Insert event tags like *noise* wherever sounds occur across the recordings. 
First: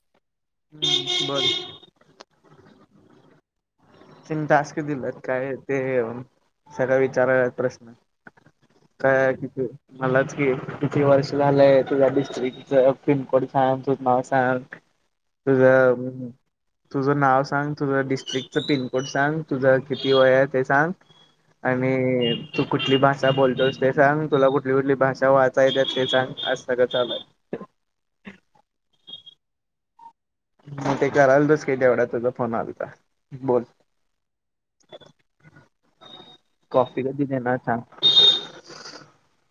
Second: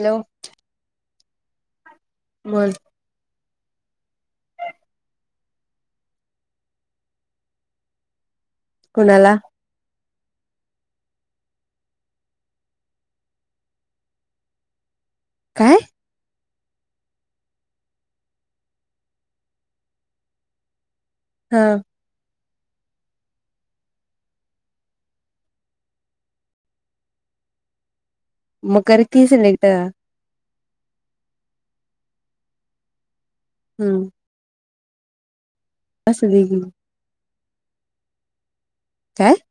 Hello! हम्म बरं. बोल. तीन टास्क दिल्यात काय ते सगळं विचारायल्यात प्रश्न. काय आहे कुणाला किती. मलाच की किती वर्ष झालंय तुझ्या डिस्ट्रिकच पिनकोड संग तुझं नाव सांग. हा तुझं, तुझं नाव सांग तुझं डिस्ट्रिकचं पिं पिनकोड सांग, तुझ किती वय आहे ते सांग हा आणि तू कुठली भाषा बोलतोस ते सांग, तुला कुठली कुठली भाषा वाचायला येते ते सांग, असं सगळा चालू आहे. मग करकी सिलेक्ट त्यांना मग ते करायलाचस का तेवढा तुझ फोन आलाता, बोल हम्म हं *inaudible* असंली. कॉफी कधी देणार सांग. काय *unintelligible*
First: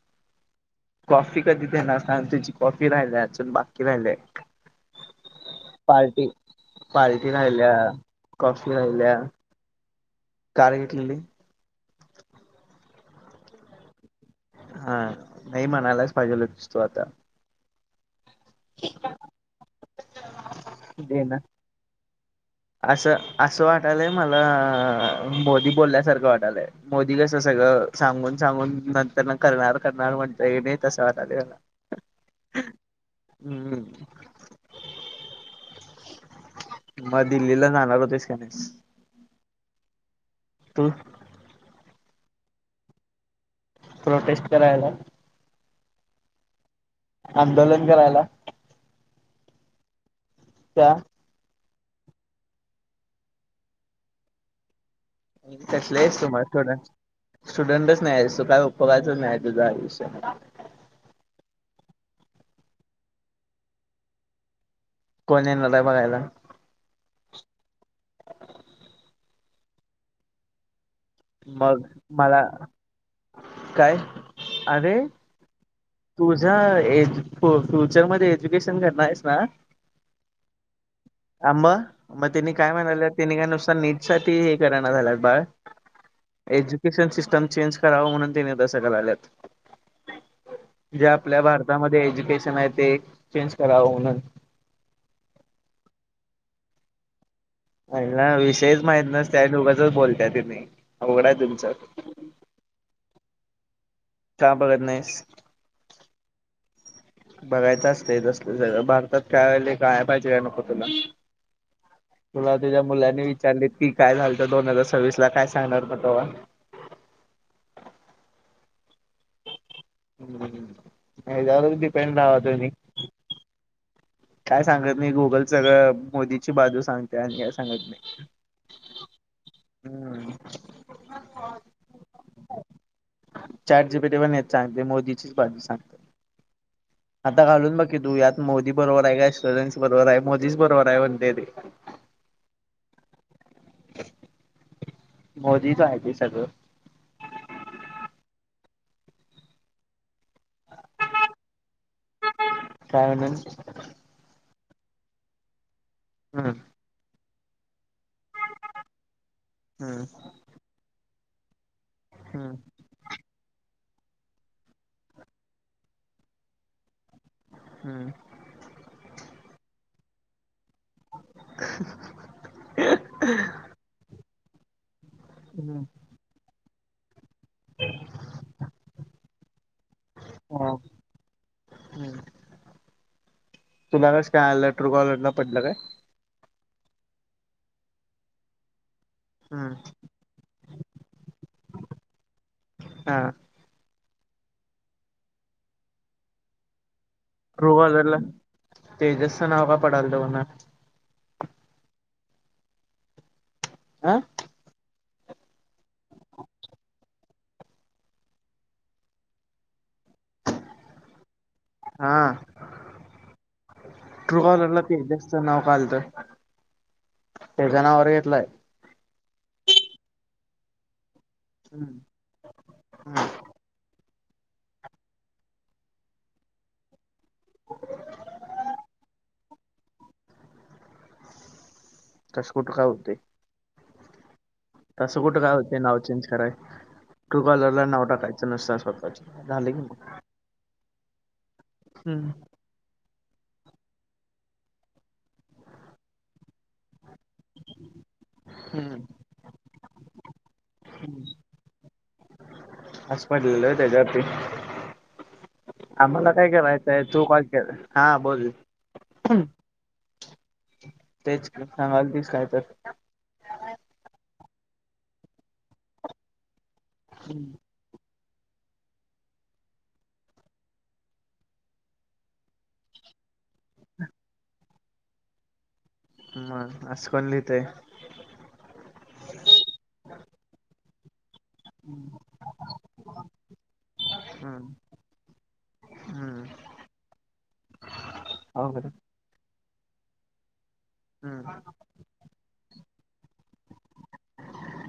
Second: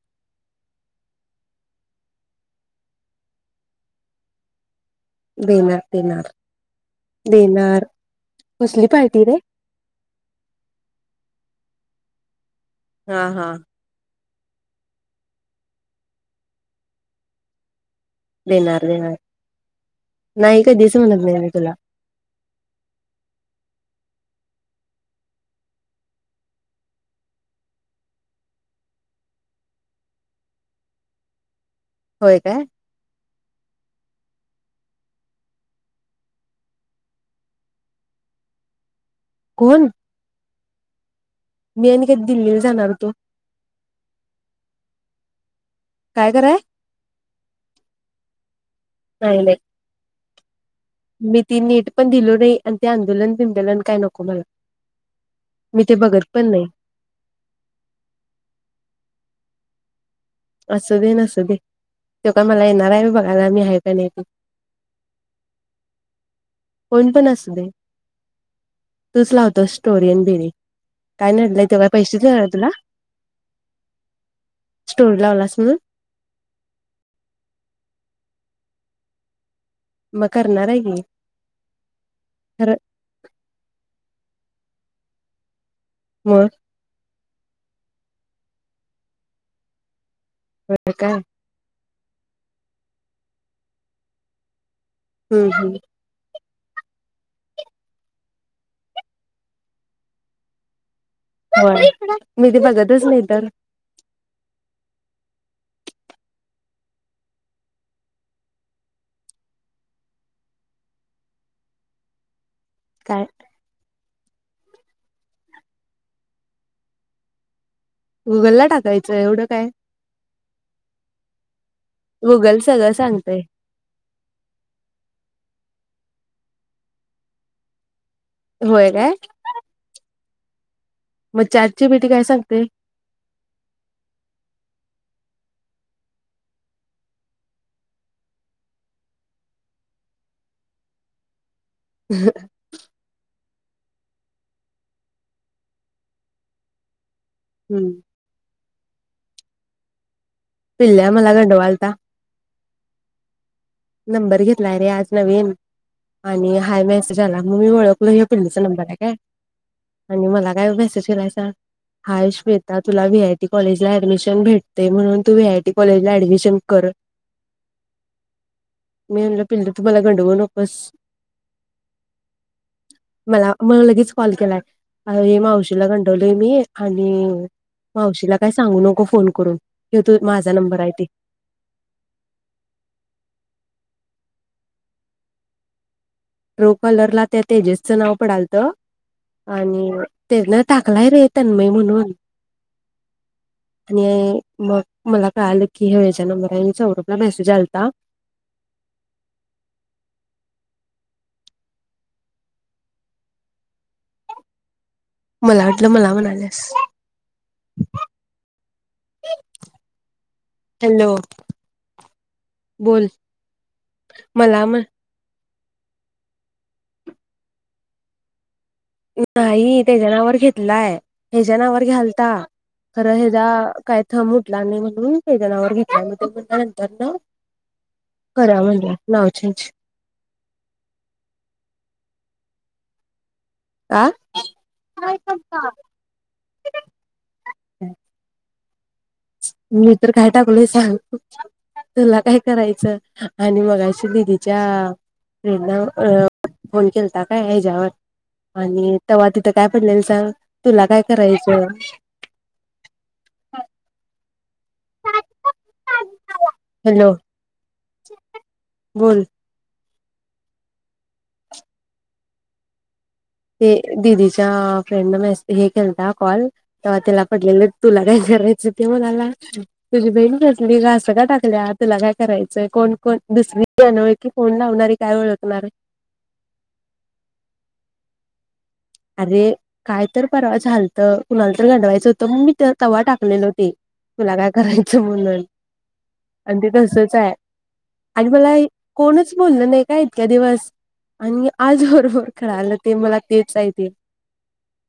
कॉफी कधी देणार सांग. तुझी कॉफी राहिली आहे अजून बाकी राहिलाय. देणार देणार. पार्टी राहिलीय, देणार कॉफ़ी कसली राहिल्या, पार्टी रे कार घेतलेली हा हा हा नाही म्हणायलाच पाहिजेलस तू आता. देणार, देणार नाही कधीच म्हणणार दे ना नाही मी तुला. असं, असं वाटालंय मला मोदी बोलल्यासारखं वाटालंय. मोदी कसं सगळं सांगून सांगून नंतर ना करणार करणार म्हणता ये नाही तसं वाटलं मला. होय काय. हम्मम मग दिल्लीला जाणार होतेस का नाहीस? कोण? तू? मी आणि कधी दिल्लीला जाणार होतो. प्रोटेस्ट करायला. काय कराय? आंदोलन करायला. नाही नाही. का? मी ती नीट पण दिलो नाही. आणि ते आंदोलन बिंदोलन काय नको मला. मी ते कसलेस बघत आहे मग तू पण नाही स्टुडन्ट. स्टुडंटच नाही काय सो काय उपोगायचं नाही तुझ आयुष्य. असू दे नसू दे. तेव काय मला येणार आम्ही बघायला मी आहे का नाही. कोण येणार आहे बघायला. कोण पण असू दे. तुच लावतो स्टोरीय आणि बिरी काय नडलंय तो मग काय पैसे देणार मला हाय तुला. काय अरे. टोर् लावलास म्हणून तुझ्या एज फ् फ्युचरमध्ये एज्युकेशन करणाररेस ना. म करणाराय की. आ म म त्यांनी काय खरं म्हणाले तेने का नुस्ता नीट साठी हे कराना झालंत बाळ मग एज्युकेशन सिस्टम चेंज करावं म्हणून त्यांनी तसं कराल्यात. जे काय आपल्या भारतामध्ये एज्युकेशन आहे ते एक चेंज करावं म्हणून. हम्म हम्म अईला विषयंच माईत नसते आणि उगाचंच बोलताय तुम्ही अवघडा् व्हय मी ते बघतच नई तर. का बघत नाईस? बघायचं असतय तसलं सगळं, भारतात काय व्हायचंय कळाय पायजे का नको तुला. तुला तुझ्या काय मुलांनी विचारलेत की काय झाल्तं दोन हजार सव्वीसला काय सांगणार म तवा. गुगलला टाकायचं एवढं काय. याच्यावरच डिपेंड रावा तुम्ही. का सांगतंय. काय सांगत नाई गुगल सगळं मोदीची बाजू सांगते आणि काय सांगत नाई. व्हय काय. *unintelligible* मग चॅट जी. पी. टी काय सांगतंय. Chat G. पी. टी पण हेच सांगते मोदीचीच बाजू सांगतं. आता घालून बघ‌ कि तू यात मोदी बरोबराय का स्टुडटस बरोबराय मोदीच बरोबराय म्हणते ते. *unintelligible* मोदीच आहे ते सगळं. हम्म. पिल्ल्या मला गंडवालता. काय म्हणून. नंबर घेतलाय रे आज नवीन हम्म आणि हाय मेस् -ज आला मंग मी ओळखलो ह पिल्लुचं नंबराय काय हम्म आणि मला काय मेसेज केलायसा हाय हम्म श्वेता तुला व्ही. आय. टी. कॉलेजला ऍडमिशन भेटतंय म्हणून तू व्ही. आय. टी. कॉलेजला ऍडमिशन कर. हम्म. मी म्हणलं पिल्लू तू मला गंडवू नक् बस मला, मला लगेच कॉल केलाय. अ हे हम्म माऊशीला गंडवलंय मी आणि मावशीला काय सांगू नको फोन करून हे तू माझा नंबराय ते. हम्म. तुला कसं काय आलं ट्रू कॉलर ला पडलं काय? ट्रू कॉलरला त्या तेजसचं नाव पडाल्तं. हम्म आणि तेनं टाकलाय रे तन्मय म्हणून हा. आणि मग मला कळालं की ह्यो ह्याचा नंबर हाय *unintelligible* ट्रुकॉलरला तेजसचा नाव का पडालतं म्हण? आ. मला वाटलं मला म्हणाल्यास. *inaudible* हॅलो, हा बोल मला म्ह त्यांच नाव का आलतं, त्यांच्या नावावर घेतलाय. ये नाही, त्याच्या नावावर घेतलाय, ह्याचा नावावर हम्म घ्यालता, खरं ह्याचा काय थांब उठला नाही म्हणून, त्याच्या नावावर घेतला, मग तो म्हणला नंतर न करा म्हणला नाव चेंज. कसं कुठ काय होतंय? आ. तसं कुठं काय होते नाव चेंज कराय, ट्रु कॉलरला नाव टाकायचं नसतं स्वतःच. झालं की मी मग तर काय टाकलय सांगु, तुला हम्म काय करायचं? आणि मगाशी दिदीच्या फ्रेंड ना अ फोन केलता. आता काय ह्याच्यावर आणि हम्म तेव्हा तिथं काय पडलेल सांग, तुला काय करायचंय. असं पडलेलं त्याच्यावरती. आम्हाला काय करायचंय, हॅलो तू कॉल कर हा बोल. बोल. तेच की, सांगालतीस काय तर. ते दिदीच्या फ्रेंड न मेस हे केलता कॉल, तेव्हा तिला पडलेलेत. तुला काय करायचंय ते म्हणाला. तुझी बहीण कसली, असं का टाकल्या, तुला काय करायचंय, कोण कोण, दुसरी मी अनोळखी फोन लावणारी काय ओळखणार. मग असं कोण लिहतंय? अरे काय तर परवा झालतं? कुणाला तर गंडवायचं होतं, मग मी त तवा टाकलेलं ते, तुला काय हम्म करायचं म्हणून. हम्म अगदी तसच हाय आणि मला हे अवघड आहे. कोणच बोललं नाही का इतक्या दिवस हम्म आणि आज बरोबर कळालं ते मला तेच आहेत.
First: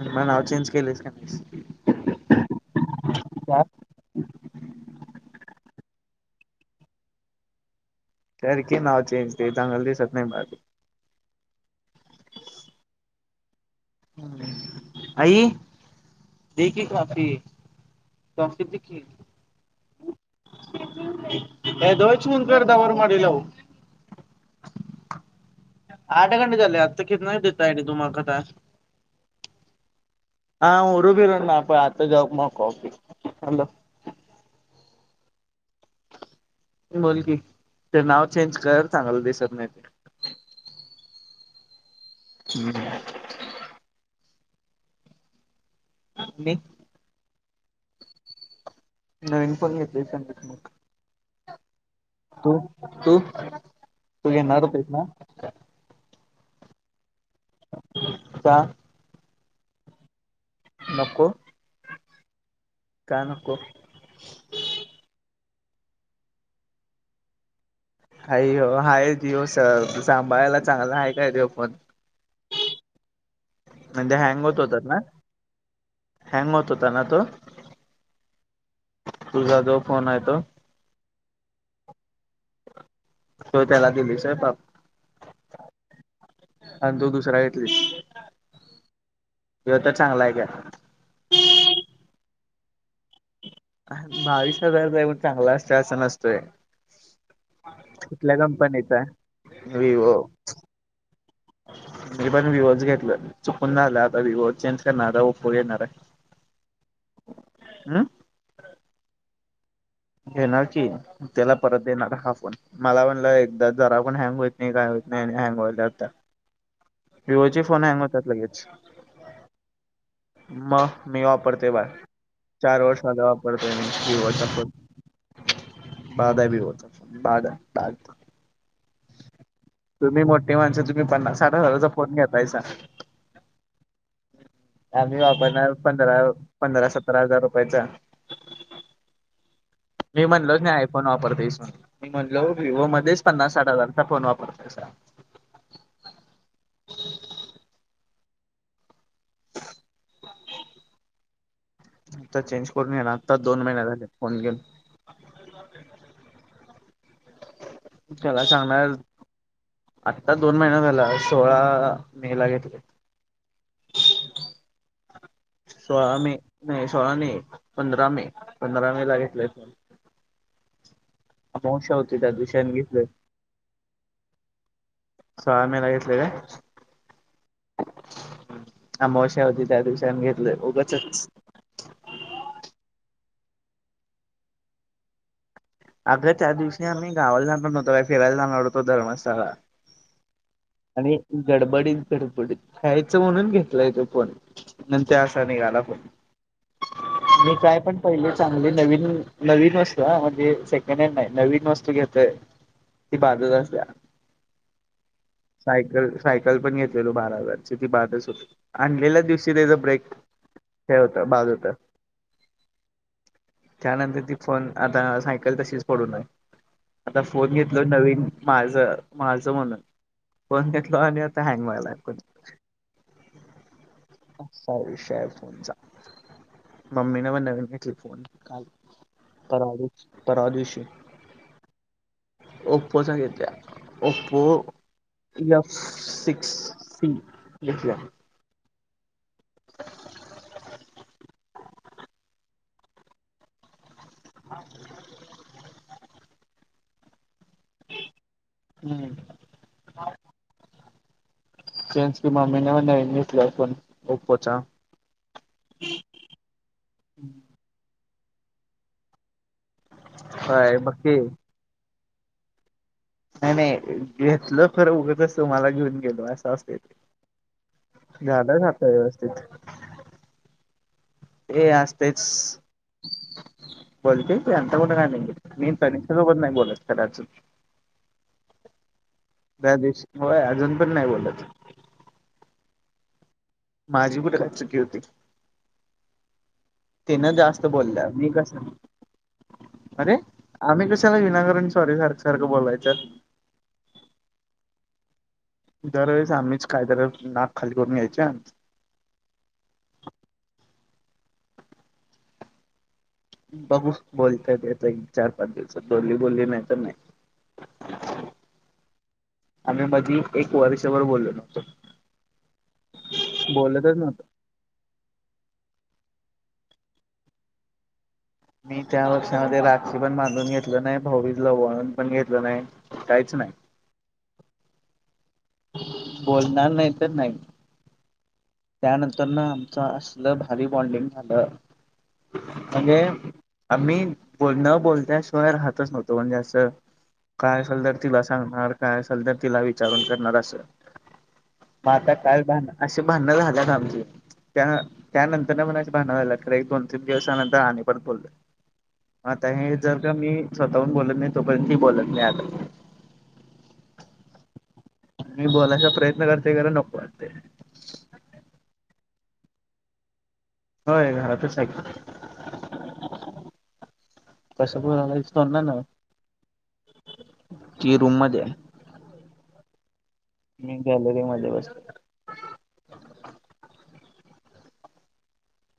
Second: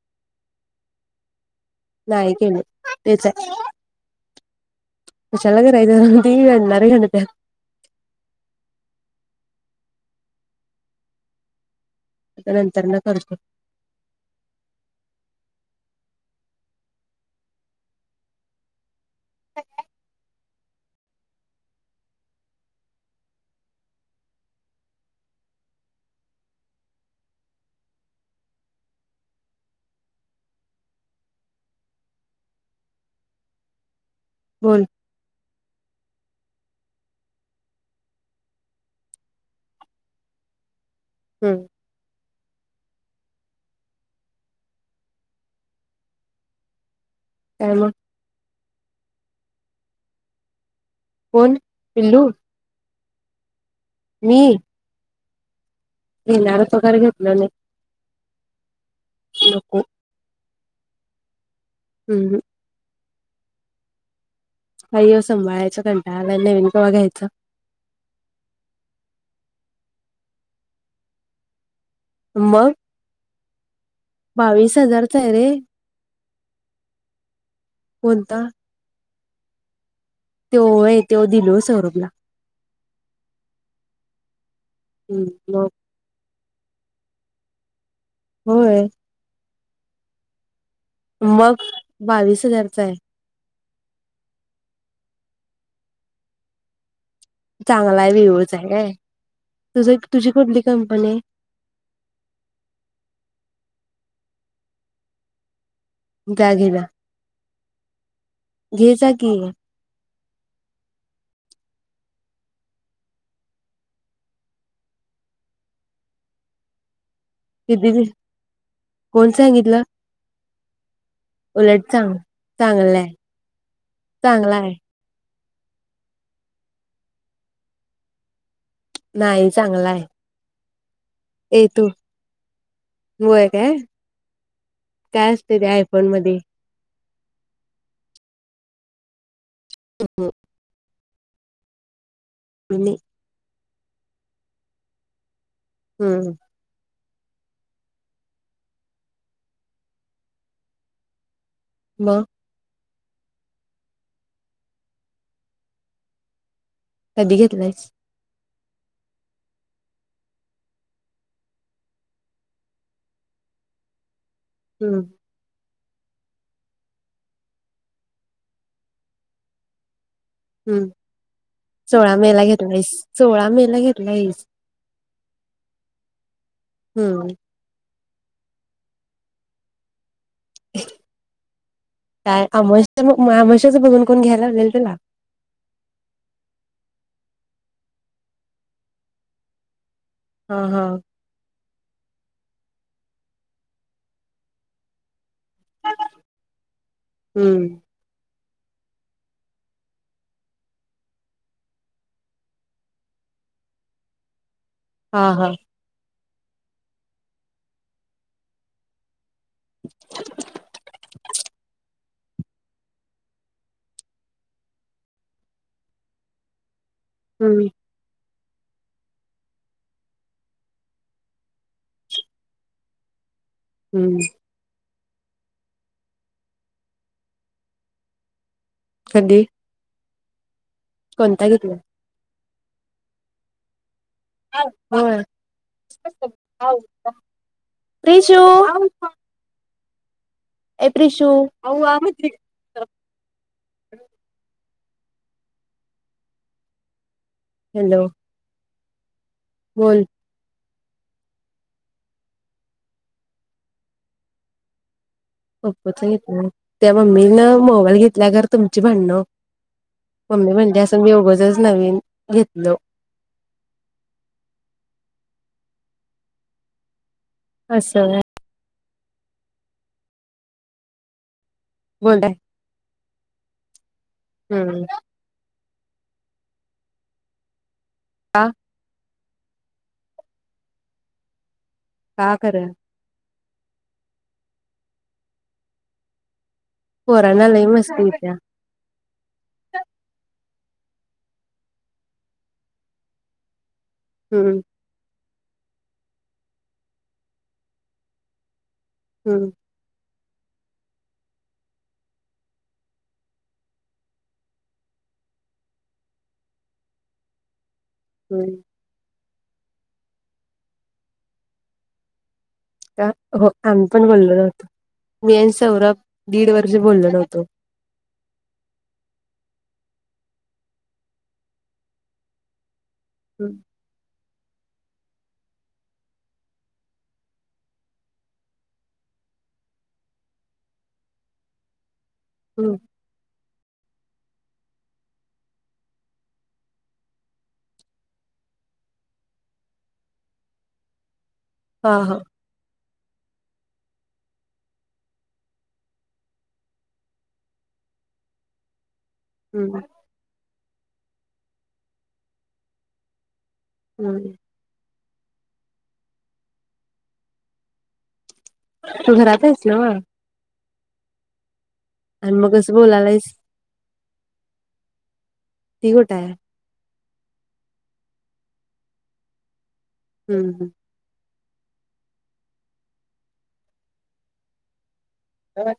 मग नाव चेंज केलेयस काय नाहीस. नाही केलं, तेच हाय. कशाला करायचं ते ही *inaudible* कर की नाव चेंज, ते चांगलं दिसत नाही बघ. नंतर ना, करते. आई. दे की कॉफी, *unintelligible* दे की. *inaudible* काय तेव्हाच फोन करता बरं, मधी लावू. आठ घंटे झालेत. तिकीट नाही देतायेत तुम्हाक आता. हा ओरडू बिरडू नको आता *inaudible* मग कॉफी. बोल. बोल की, ते नाव चेंज कर, चांगलं दिसत नाही ते. हम्म. *inaudible* *inaudible* काय मग. नवीन फोन घेतलयसा? कोण पिल्लू? तू तू तू मी घेणार होतीस ना? घेणार होतो काय घेतलं नई का? नको. नको. *unintelligible* का नको. आय्य सांभाळायचं कंटाळाला नवीन केव्हा घ्यायचं. हाई हो हाय जिओ सर सांभाळायला चांगला आहे काय देओ फोन म म्हणजे हँग होत होतात ना हजारचा आहे रे हँग होत होता ना तो. कोणता? तुझा जो फोन आहे तो. तोय होय तोय दिले सौरभला. तो त्याला दिलीस होय. *inaudible* पण तो दुसरा घेतली. होय. हे तर चांगला आहे का. मग बावीस हजारचा आहे. बावीस हजारच आहे, म्हणजे चांगला असतोय, असं नसतोय. चांगला आहे कुठल्या विवोचा आहे काय कंपनीचा हाय तुझ विवो. तुझी कुठली कंपनी? मी पण विवोज घेतलाय चुकून झालं आता विवो चेंज करणारे ओपो घेणारे. *unintelligible* हं. घे जा की. घेणार की त्याला परत देणार हा फोन. मला म्हणलं एकदा जरा पण हँग होत नाही काय होत नाही हँग होला आता. विवो चे फोन हँग किती होतात लगेच. कोण सांगितलं मग मी वापरतोय उलट बरं. चांग चार वर्ष चांगला आहे झालं वापरतोय मी विवो चा चांगला फोन. आहे बाद हाय विवो चा फोन बाद. नाही चांगला आहे. तुम्ही मोठी माणसं, तुम्ही पन्नास साठ हजारचा फोन घेतायसा. वय काय? आम्ही काय असते त्या वापरणार आयफोन पंधरा. मध्ये पंधरा सतरा हजार रुपयाचा मी म्हणलोच नाही. फोन वापरतेस मी म्हणलो वि्हवो मध्येच पन्नास साठ हजारचा फोन वापरते सा हम्. मग आता चेंज करून ये ना आता दोन महिने झाले फोन घेऊन. *inaudible* कधी घेतलास? *unintelligible* आत्ता दोन महिना झाला, सोळा मे ला घेतलय. हम्म. सोळा मे नाही सोळा मे पंधरा मे पंधरा मे लागितलंय. हुम सो्आ होती त्या मेला दिवशीने घेतला एस घेतले सो्आ मेला घेतला ऐस. सो्आ मेला घेतलंय काय. हुम. अमावश्या होती त्या दिवशी आम्ही घेतलं उगाचच. नाय अमोशा बघ अमोशाच बघून कोण घ्यायला लागले तुला अगं त्या दिवशी आम्ही गावाला जाणार नव्हतो काय फिरायला जाणार होतो धर्मशाळा. हा हा आणि गडबडीत गडबडीत खेळायचं म्हणून घेतलाय तो फोन न ते असा निघाला फोन जे हम्म काय पण पहिली चांगली नवीन नवीन वस्तू ह म्हणजे सेकंड हॅन्ड नाय नवीन वस्तू घेतोय ती बादच असत्या हा हा सायकल सायकल पण घेतलेलो बारा हजाराची ती बादच होती आणलेल्या दिवशी ती त्याचं ब्रेक हे होतं बाद होतं त्यानंतर ती पण आता सायकल तशीच पडू हाय. आत्ता फोन हम्म घेतलो नवीन माझं माझं म्हणून फोन घेतला आता हँग व्हालाय परत हम्म असा विषय आहे फोनचा मम्मीने पण नवीन घेतली फोन काल. कधी परवा दिवशी कोणता घेतली ओप्पोचा घेतल्या ओप ओप्पो होय एफ सिक्स सी घेतल्या टू आमफा ए त्रिशू अव्वा *inaudible* *unintelligible* हॅलो हम्म बोल तेच की मम्मी न पण नवीन घेतल्या फोन ओपोचा ओपोचा घेतल्या होय त्या मम्मीने मोबाईल घेतला खरं तुमची भांडणं मम्मी होय म्हटली बघ असेल मी की. उगाचच नवीन घेतलो नाय नाय घेतलं तर उगच तुम्हाला घेऊन गेलो असं असतंय ते असं व्हय झालं का आता व्यवस्थित हे असतेच बोलताय बोलतोय की आमचं हम्म कुठं काय *unintelligible* मी तनिष्का सोबत नाय बोलत कदाचित का त्या दिवशी वय अजून पण नाय बोलत का खरं माझी कुठे काय चुकी होती तीन पोरांना लई जास्त मस्ती बोलल्या मी येत्या कसं अरे आम्ही कशाला विनाकारण सॉरी सारखं सारखं बोलायचं हम्म दर वेळेस आम्हीच काय तर नाक खाली करून घ्यायचा हम्म बघू बोलत्या ती आता चार पाच दिवसात बोली बोली नाहीतर नाही होय आम्ही मधी एक वर्षभर बोललो नव्हतो हो आम्ही पण बोललो नव्हतो मी आणि सौरभ दीड वर्ष बोललो नव्हतो. मी त्या वर्षांमध्ये राखी पण बांधून घेतली नाय भाऊबीजला ओवाळून पण घेतलं नाय. कायचं नाय. बोलणार नाय तर नाय. त्यानंतर ना आमचं असलं भारी बॉण्डिंग झालं हम्म म्हणजे आम्ही न बोलता राहतच नव्हतो म्हणजे असं काय आसल तर तिला सांगणार काय आसल तर तिला विचारून करणार असं. हा मग हा काल अशी भांडण झाल्यात आमची. पण त्यानंतर न भांडणं झाली की दोन-तीन दिवसांनी बोलतात. आता हे हम्म जर का मी स्वतःहून बोलत नाही तोपर्यंत ती बोलत नाय आता. हम्म. मी बोलायचा प्रयत्न करतोय खरं नको वाटतंय. तू घरात असल. *unintelligible* होय घरातच हाय की. आणि मग कसं बोलायलायस. कशा पलाचोणार ना. ती कुठं आहे? *unintelligible* ती रूम मध्ये हाय. हम्म गॅलरीमध्ये बसलोय. ह.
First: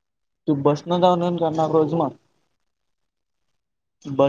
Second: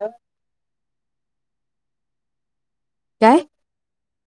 ह. तू बसणं येऊन जाऊन करणार रोज मं काय?